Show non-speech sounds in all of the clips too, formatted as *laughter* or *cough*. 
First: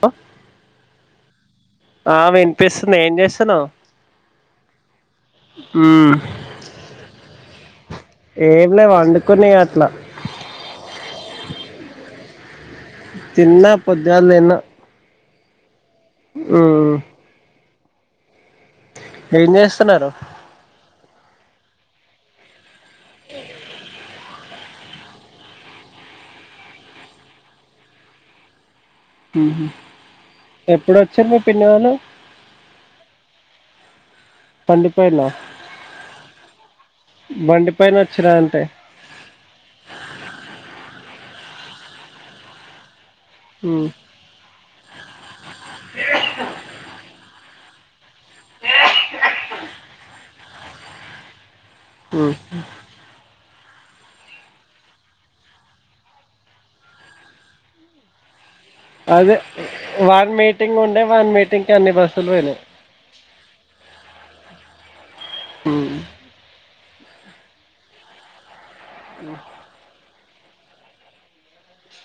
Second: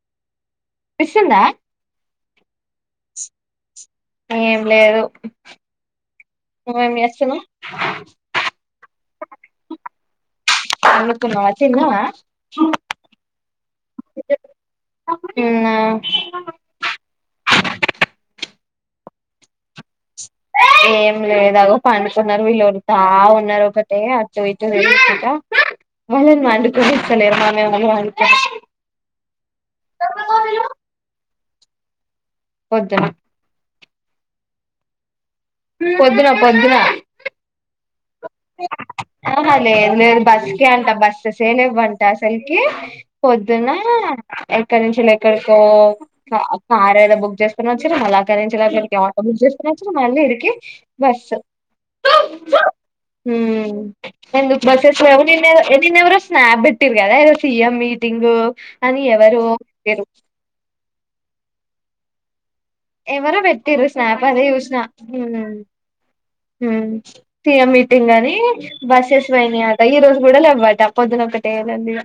అ. Fish ఉందా. ఏం చేస్తున్నావు ఏం లేదు. ఉమ్ నువ్వేం చేస్తున్నావ్. ఏం లే వండుకున్న ఇగ అట్లా. పండుకున్నవా తిన్నవా. తిన్న పొద్దుగాల తిన్న. తిన్న. ఉమ్. ఏం చేస్తున్నారు? ఏం లేదా అగో పండుకున్నారు వీళ్ళు ఒర్రుతా ఉన్నారు ఒకటే అర. వల్లను వండుకొని ఇస్తలేరు వాళ్లేమో వండుతారు. ఉహు ఎప్పుడొచ్చిరు మీ పిన్ని వాళ్ళు. పొద్దున. కంది పోయిలా. పొద్దున పొద్దున. బండి పైన వచ్చిర్రా అంటే. ఆహా లేదు లేదు బస్కే అంట బస్సుసే లేవంట అసలుకి. పొద్దున ఉమ్ ఎక్కడి నుంచల్లి ఎక్కడికో. కా కారు ఏదో బుక్ చేసుకొని వచ్చిర్రు మల్ల అక్కడి నుంచి అక్కడికి ఆటో బుక్ చేసుకుని వచ్చిరు మళ్ళీ ఇడికి. బస్సు. ఉమ్. హ్మ్. ఎందుకు బస్సెస్ లేవు నిన్న నిన్నెవరు స్నాప్ బెట్టిర్రు కదా ఏదో సిఎం మీటింగ్. అని అదే ఎవరో పెట్టిరు వని మీటింగ్ ఉండే వని మీటింగ్ కి అన్ని బస్సులు పోయినాయి. ఎవరో పెట్టింరు స్నాప్ అదే చూసిన. హుమ్ సీఎం మీటింగ్ అని బస్సెస్ పోయినయా. ఈరోజు కూడా లేవట పొద్దున ఒకటే లొల్లి ఇగా.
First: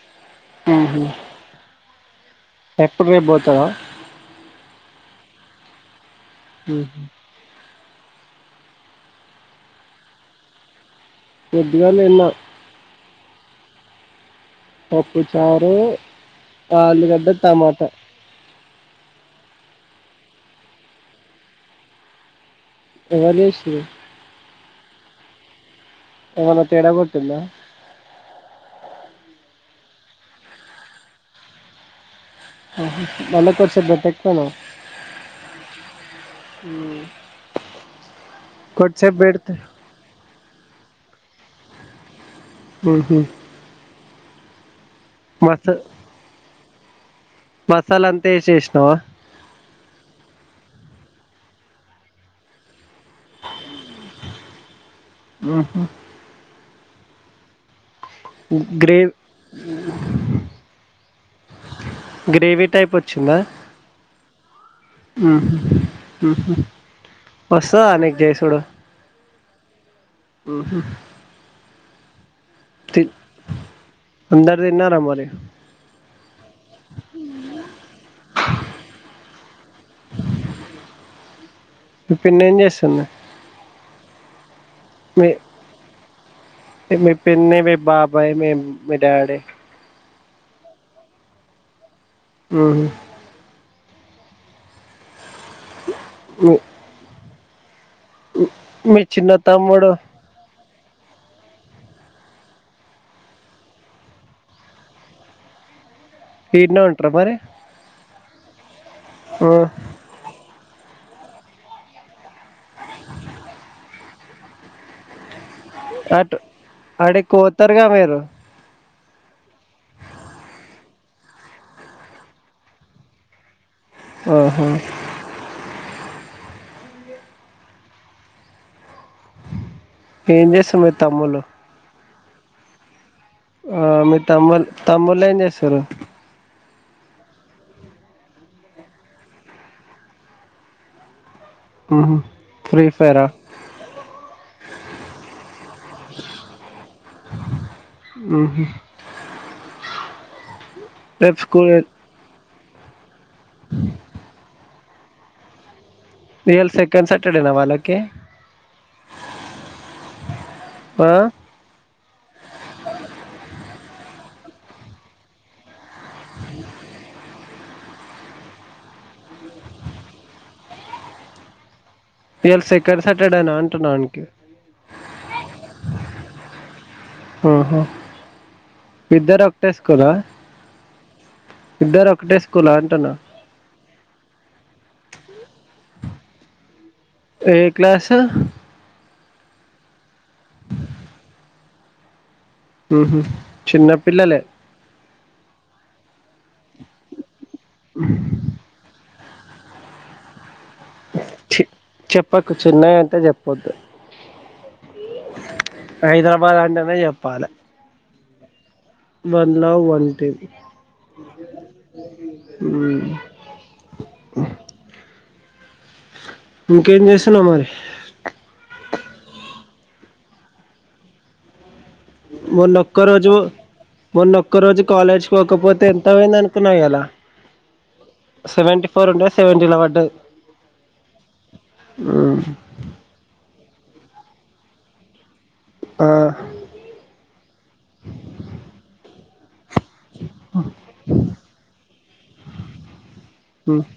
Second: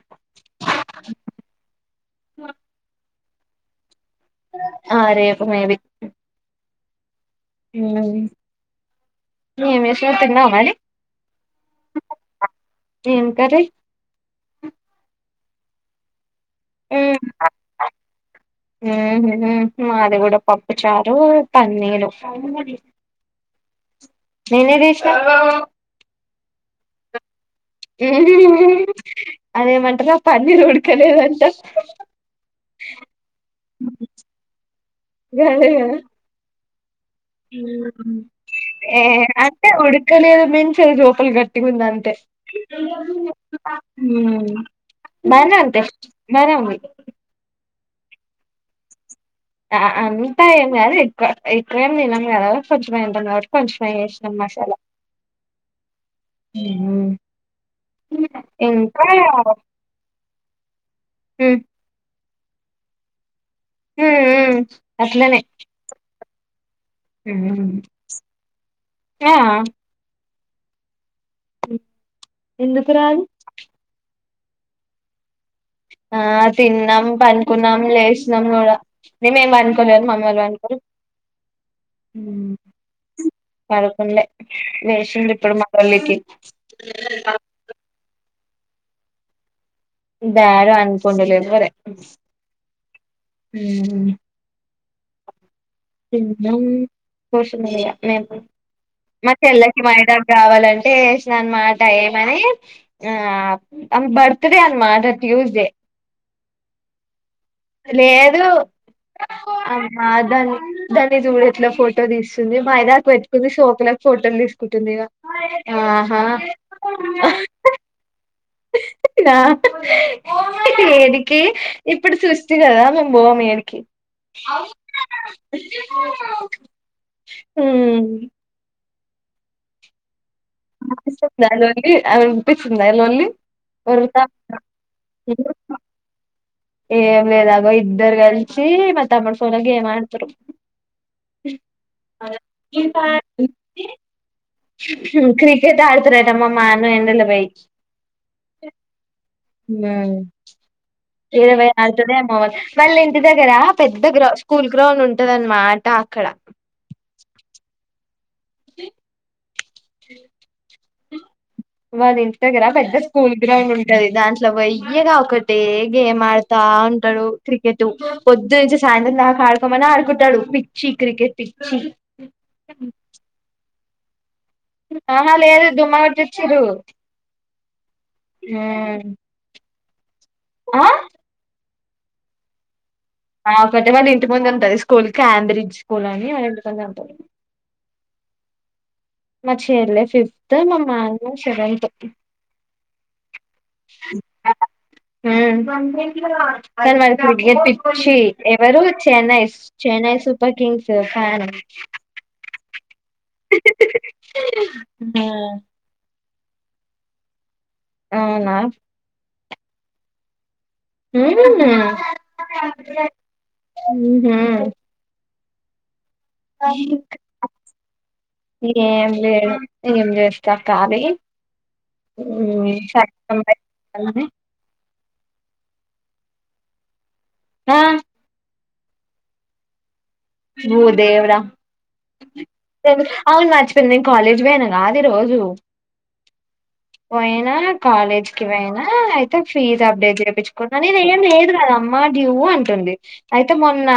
ఆహా పట్టు బి పోతావా *unintelligible* ఆ రేపు మేబి ఉం *unintelligible* నమిేషమ తిన్నావా మరి పొద్దుగాల తిన్న ఏం కర్రీ పప్పుచారు ఆలుగడ్డ టమాటా ఆహా మాది కూడా పప్పు చారు పన్నీరు ఎవరు చేశిర్రు నేనే చేసినా ఏమయిన తేడ కొట్టిందా అదేమంటారు పన్నీర్ ఉడకలేదంటా *unintelligible* నలకు వర్స బెట్టక్నా గదే గదా ఏ అట్టే ఉడు లేదు *unintelligible* మించది చూపల గట్టిగా ఉంది అంతే హు హమ్ ఉం బానే వుంటే బానే వుంది మసాల అంతా వేసేసినవా అంతా ఏం కాదు ఎక్కువ ఎక్కువేం తినం కదా కొంచెంమ తింటాం కాబట్టి కొంచెమే వేసినాం మసాలా ఆహ *unintelligible* హు హమ్ గ్రేవీ ఇంకా ఉం గ్రేవీ టైప్ వచ్చిందా మ్మ్ ఆ అట్లనే *unintelligible* వస్తదా నీకు చేసుడు ఆ హు హమ్ ఎందుకు రాదు అందర తిన్నార మరి ఆ తిన్నాం పండుకున్నాం లేచినం కూడా మే ఏం అనుకోలేదు మమ్మల్ళు *unintelligible* అనుకోలే మీ పిన్ని ఏం చేస్తుంది పడకుండే మీ వేసింది ఇప్పుడు *unintelligible* మరలికి మీ పిన్ని మీ బాభ్ భాయ మే మీ డాడే డాడీ పండుకుంటా లేడు మరి హు హమ్ హు హమ్ మీ- కోష మే మీ చిన్న మ ఎలాకి తమ్ముడు మయడ *unintelligible* కావాలంటే వేసిన అన్నమాట ఏమని ఆ ఆమె బర్త్డే అన్నమాట ట్యూస్డే ఇడినే ఉంటరా మరి లేదు ఆ దాన్ని దాన్ని చూడేట్లా ఫోటో తీస్తుంది మా ఇ *unintelligible* దకు పెట్టుకుంది ోపల ఫోటోలు తీసుకుంటుంది ఇగ ఆహా అటు ఆడెక్కువ వోతారు గా మీరు అ ఆ ఏడికి ఇప్పుడు సుస్థి గదా మేం బొమ్ ఏడికి ఆహా. ఊ ఏం చేస్తారు మీ తమ్ముళ్ళు *inaudible* అ వినిపిస్తుందా *inaudible* ఆ మీ ఒర్రుతా తమ్ముల్ తమ్ముళ్లు ఏం ఉంటారు. జేస్తారు ఏం లేదగో ఇద్దరు కలిసి మా తమ్ముడి ఫోన్లో గేమ్ ఆడుతురు మ్మ్. ఫ్రీ ఫైరా *unintelligible* హుమ్ క్రికెట్ ఆడుతురట మా *unintelligible* ఎండలో పొయ్ మ్మ్. రేపు స్కూల్ *unintelligible* వాళ్ళ ఇంటి దగ్గర పెద్ద గ్రౌ స్కూల్ గ్రౌండ్ ఉంటదానమాట అక్కడ ఇయాల సెకండ్ సటర్డే నా వాళ్ళకి ది ఆ వాళ్ళ ఇంటి దగర పెద్ద స్కూల్ గ్రౌండ్ ఉంటది దాంట్లోకి పొయ్యి ఇగ ఒకట్ టే గేమ్ ఆడతా ఉంటడు క్రికెటు పొద్దు నుంచి సాయంత్రం దాకా ఆడుకోమన ఆడుకుంటాడు పిచ్చి క్రికెట్ పిచ్చి ఇయాల సెకండ్ సటర్డేనా అంటున్నా ఆనికి ఆహా లేదు డుమ్మ కొట్టొచ్చిరు టెస్కొద ఆ ఇద్దరు ఒకటే స్కూల్ ఆ అంటున్నా ఆ కొట్టే వాళ్ళు ఇంటి ముందు ఉంటంది స్కూల్ కి ఆండ్రిడ్జ్ స్కూల్ అని వాళ్ళ ఇంటి కళ్ళే ఉంటది ఏ క్లాసు మా చెల్లె ఫిఫ్త్ మా మాంగో సెవెంత్ ఊహు చిన్నపిల్లలే ఊమ్ కాని వాడికి క్రికెట్ పిచ్చి ఎవరు చెన్నైస్ చెన్నై సూపర్ కింగ్స్ ఫ్యాన్ పకు చెన్నై అంటే చెప్ ఆ హైదరాబాద్ అంటేనే జెప్పాలె అవునా వన్ లవ్ వన్ టీమ్ ఊమ్ మ్మ్. ఊహు ఇంకేం చేస్తున్నావు మరి ఏం లేదు ఏం జేస్తా కాలీ మొన్నొక్క రోజు బయటికి వెళ్దామని. మొన్నో ఒక్క రోజు కాలేజ్ కోకపోతే ఎంత పోయింది అనుకున్నావ్ ఇయాలా ఆ సెవెంటీ ఫోర్ ఉండేది సెవెంటీ లో పడ్డది భూ దేవుడా మ్మ్ అవును మర్చిపోయిన నేను కాలేజ్ కి పోయిన కాదు ఈ రోజు ఆ పోయినా కాలేజ్కి పోయినా అయితే ఫీజ్ అప్డేట్ చేయించుకున్నా నేను ఏం లేదు కదా అమ్మ డ్యూ అంటుంది అయితే మ్మ్ మొన్న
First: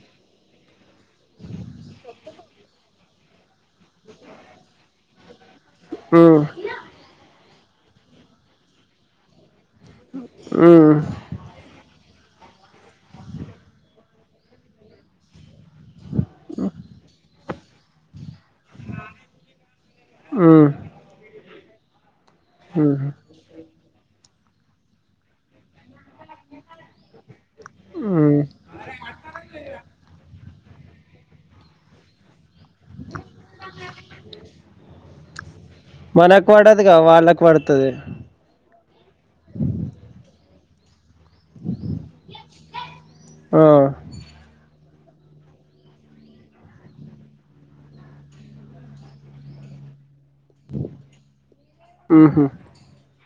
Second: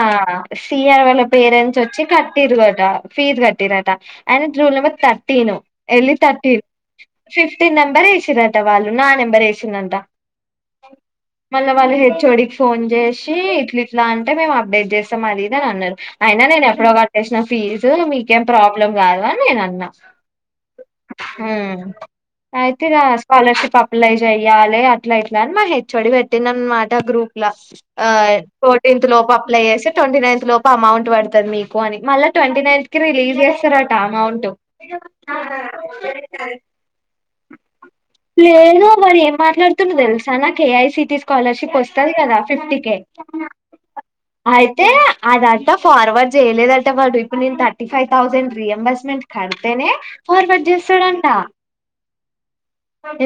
శియర్ వల పేరెంట్స్ వచ్చి కట్టిరట ఫీజ్ కట్టిరట ఐనది రూల్ నెంబర్ థర్టీన్ ఎలి మ్మ్ థర్టీన్ ఫిఫ్టీన్ నెంబర్ ఏసిరట వాళ్ళు నా నెంబర్ ఏసిర్ అంట ఆ మళ్ళీ వాళ్ళు హెఒడికి ఫోన్ చేసి ఇట్లా ఇట్లా అంటే మేము అప్డేట్ చేస్తాం అది ఇది అని అన్నారు అయినా నేను ఎప్పుడోగా చేసినను ఫీజు మీకేం ప్రాబ్లం కాదు అని నేను అన్నా మ్మ్ అయితే ఇగ మ్మ్ స్కాలర్షిప్ అప్లై చెయ్యాలి అట్లా ఇట్లా అని మా హెఒడి పెట్టింది అనమాట గ్రూప్ లస్ ఆ మ్మ్ ఫోర్టీన్త్ లోపు అప్లై చేసి ట్వంటీ నైన్త్ లోపు అమౌంట్ పడుతది మీకు అని మళ్ళా ట్వంటీ నైన్త్ కి రిలీజ్ చేస్తారట అమౌంట్ అద మనకు పడదుగా వాళ్ళకు పడుతది లేదు మరి ఏం మాట్లాడుతుంది తెలుసా నా కేఐసిటిస్ స్కాలర్షిప్ వస్తది కదా ఫిఫ్త్ కె ఆ అయితే అద క ఫార్వర్డ్ చేయలేదంట వాడు ఇప్పుడు నేను థర్టీ ఫైవ్ థౌజండ్ రియంంబర్స్మెంట్ కడితేనే ఫార్వర్డ్ చేస్తాడంట మ్మ్ హు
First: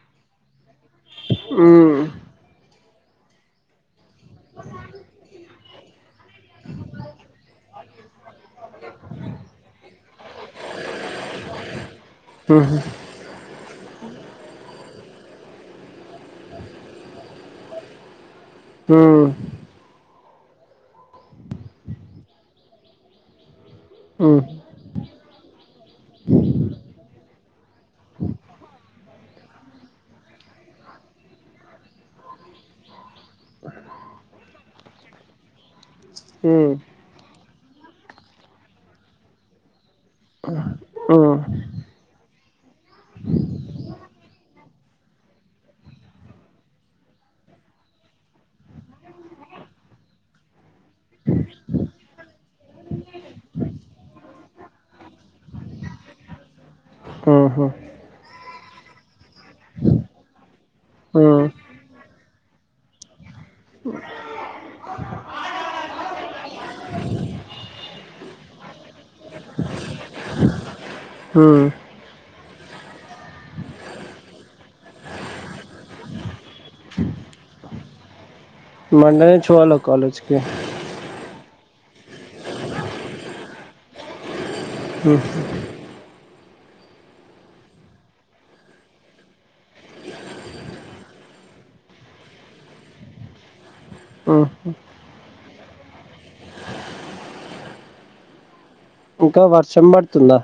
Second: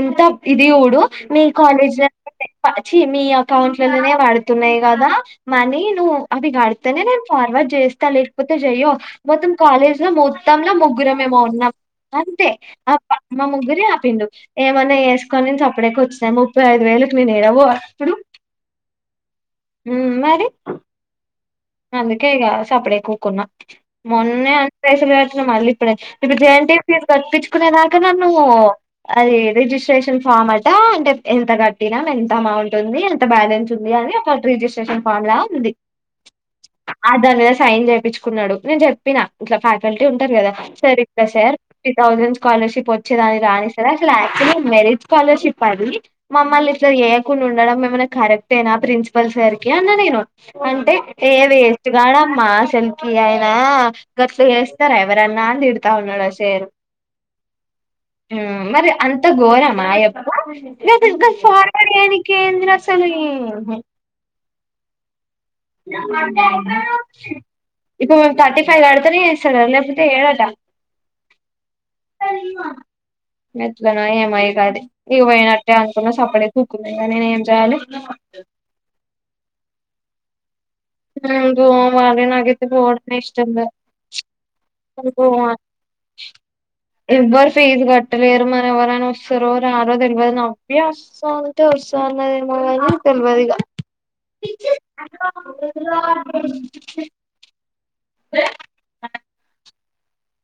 ఎంత ఇది ఊడు మీ మ్మ్ కాలజ్ ల చి మీ అకౌంట్లలోనే వడుతున్నాయి కదా మనీ నువ్ అవి కడితేనే నేను ఫార్వర్డ్ చేస్తా లే కపోతే చెయ్యో మొత్తం కాలేజ్ లో మొత్తంల ముగ్గురమెమో ఉన్నాం అంతే మ్మ్ హు అమ్మా ముగ్గురి ఆపిండు ఏమన్నా ఏసుకొనిని సప్పుడేక వచ్చ ముప్పై ఐదు వేలకు నేను ఏడవో అప్పుడు హా ఊ మరి అందుకే ఇగ సపడేక ఊకున్నా మొన్న మ్మ్ అన్ పేసులు మార్చిన మళ్ళీ ఇప్పుడే ఇటు పెయింటింగ్ ఫీజు కట్ప్పించుకునే దాకా నన్ను అదే రిజిస్ట్రేషన్ ఫామ్ అట అంటే ఎంత కట్టిన ఎంత అమౌంట్ ఉంది త బ్యాలెన్స్ ఉంది అని ఒక రిజిస్ట్రేషన్ ఫామ్ లా ఉంది ఊ అ దాని మీద సైన్ చేపిచుకున్నాడు నేను చెప్పినా ఇట్లా ఫ్యాకల్టీ ఉంటారు కదా సరి ఇట్ల సార్ ఫిఫ్టీ థౌసండ్ స్కాలర్షిప్ వచ్చేదాని రానిస అసలు యాక్చువల్గా మెరిట్ స్కాలర్షిప్ అది మమ్మల్ని ఇట్లా చేేయకుండా ఉండడం ఏమైనా కరెక్టేనా ప్రిన్సిపల్ సారికి అన్నా నేను అంటే ఏ వేస్ట్గాడమా అసల్కి అయినా గట్ల చేస్తార ఎవరన్నా అని తిడతావున్నాడ శేరు ఆహా ఊ మరి అంత ఘోరం యప్పు లేదింకా మ్మ్ ఫారం మరి అయినకి ఏం తెలుసని నా బర్త్డే ఒకరు వచ్చి ఇక మేం తర్టీ ఫైవ్ కడతనే ఏసడట లేపోతే ఎయడట ఆ గది ఇయమను గట్లన ఏమో ఇగ అది ఇగ పోనట్టే అనుకున్నా సప్పడే కూకున్న ఇగ నేను ఏం చేయాలి మండే నుంచి పో అన్న కాలెజ్ కి మ్మ్ *unintelligible* ఎవ్వరు ఫీజు కట్టలేరు మరి ఎవరైన వస్తారో రారో తెలవదు సంతోష్ అన్నదెమో గని తెల్వద్ ఇగ ఉహ *unintelligible* ఇంకా వర్షం పడ్తుందా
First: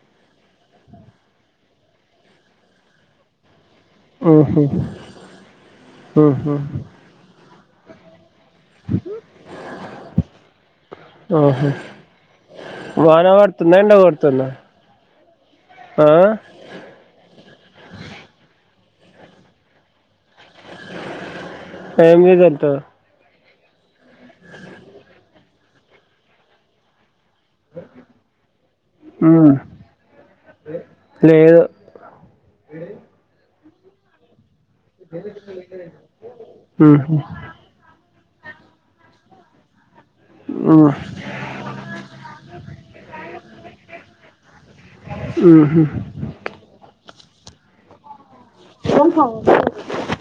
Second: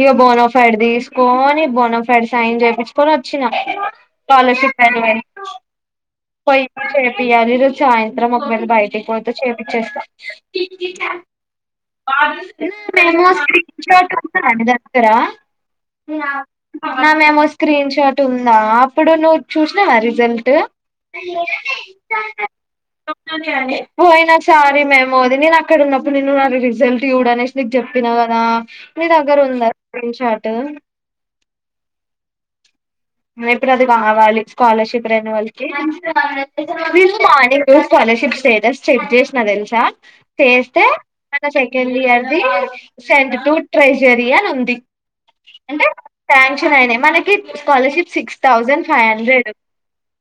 ఇగ బోన్ఫైడ్ తీస్కొని బోన్ఫైడ్ సైన్ చేపించుకొని వచ్చినా మ్మ్ హు స్కాలర్షిప్ రెన్యువల్ మ్మ్ హు పోయి చేపియాలి ఈరోజు సాయంత్రం ఒకవేళ బయటిక్ పోతే చేపించ్చేస్త ఆ మెమోస్ స్క్రీన్ ఎండ షాట్ కొడుతుందా ఉన్నదా ని దగ్గర ఆ నా మెమోస్ స్క్రీన్ షాట్ ఉందా అప్పుడు నువు చూస్నావా రిజల్ట్ అ ఫైమిలీ జంత ఓ అయినా సారీ మ్యామ్ అది నేన అక్కడ ఉన్నప్పుడు నేను నా రిజల్ట్ చూడు అనేసి నీక్ చెప్పినా కదా నీ దగ్గర ఉమ్, ఉందా స్క్రీన్ షార్టు లేదు ఏ ఇప్పుడు అది కావాలి స్కాలర్షిప్ రెన్యువల్ కి ఉమ్, స్కాలర్షిప్ స్టేటస్ చెక్ చేసిన తెలుసా చేస్తే ఉమ్, ఉమ్, మన సెకండ్ ఇయర్ది సెండ్ టూ ట్రెజరీ అని ఉంది అంటే ఉమ్, శాంక్షన్ అయినయ్ మనకి scholarship six thousand five hundred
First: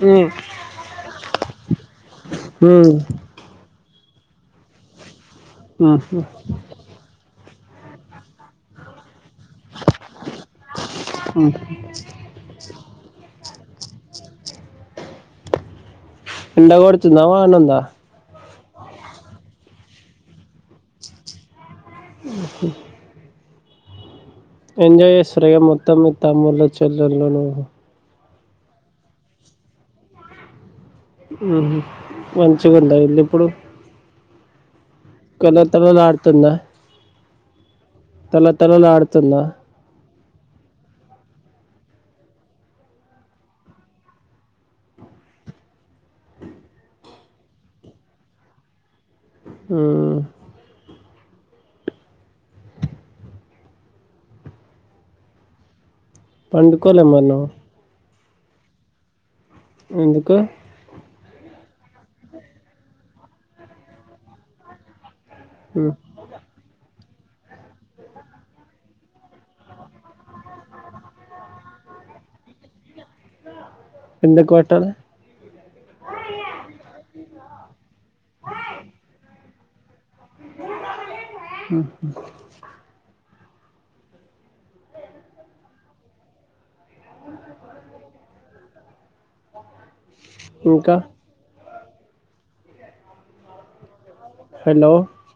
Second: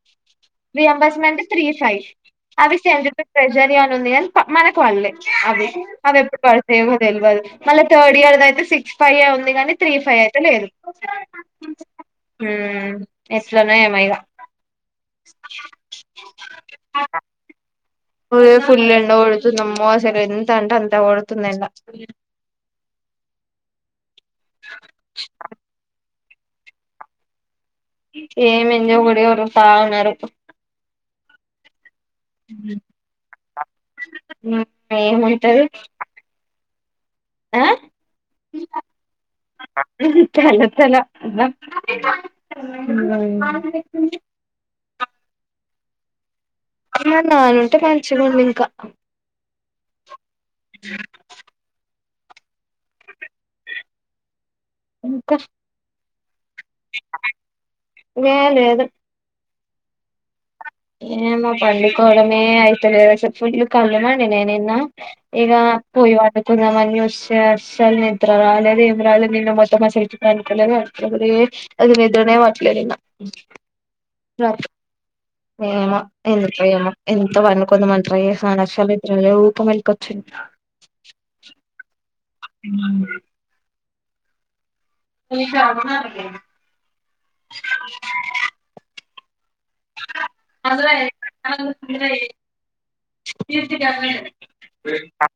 హ్మ్ రియంబర్స్మెంట్ త్రీ ఫైవ్ అవి సెండ్ ఉమ్, ట్రెజరి అని ఉంది గని ప మనకు వళ్లే అవి అవి ఎప్పుడు పడు ఎమో తెల్వదు మళ్ళ థర్డ్ ఇయర్ అయితే సిక్స్ ఫైవ్ ఏ ఉంది గని త్రీ ఫైయేయితే లేదు ఉమ్. హ్మ్ ఎట్లనో ఏమె ఇగ ఎండ కొడుతుందా వానుందా ఓయో ఫుల్ ఎండ గోడుతుందమ్మోసలు ఎంత అంటే అంత కోడుతుంది ఎండ ఉహు ఎంజాయ్ చేస్తుర్రా ఇగ మొత్తం మీ తమ్ముళ్లు చెల్లెల్లు నువు ఏమ్ ఎంజాయ్ ఒకటె ఒర్రుతా ఉన్నరు హ్మ్ హు మంచిగుందా ఇల్లు ఇప్పుడు హ్మ్ ఏముంటది కల తలలు ఆడుతుందా ఆ తల తలాడుతుందా హ్మ్ హు తల తల *inaudible* హ్మ్ హు మా నాన్న ఉంటే మంచిగుండు ఇంకా హ్మ్ ఇంక పండుకోలె మరీ నువ్ ఏ లేదు ఎందుకు ఏమొ పండుకోవడమే అయితలెదసలు ఫుల్లు కల్లుమండినయి నిన్న ఇగ ఉమ్, పోయి పండు కుందమన్ చూస్తే అస్సల్ నిద్ర రాలేదు ఏం రాలేదు నిన్న మొత్తం మా సైడ్ పండుకోలేదు అసలేం అది నిద్రనే పట్టలే ఇంగా ఎందుకు వట్టలే ఏమో ఎందుకొ ఏమో ఎంత పండుకుందమనీ ట్రై చేసిన అని అస్సల్ నిద్రలే ఊకే మెళుకచ్చింది ఉహు ఉ ఇంట్లకు రమ్మనకపోయినవ్ *inaudible* ఇంకా హలో వేన్ ప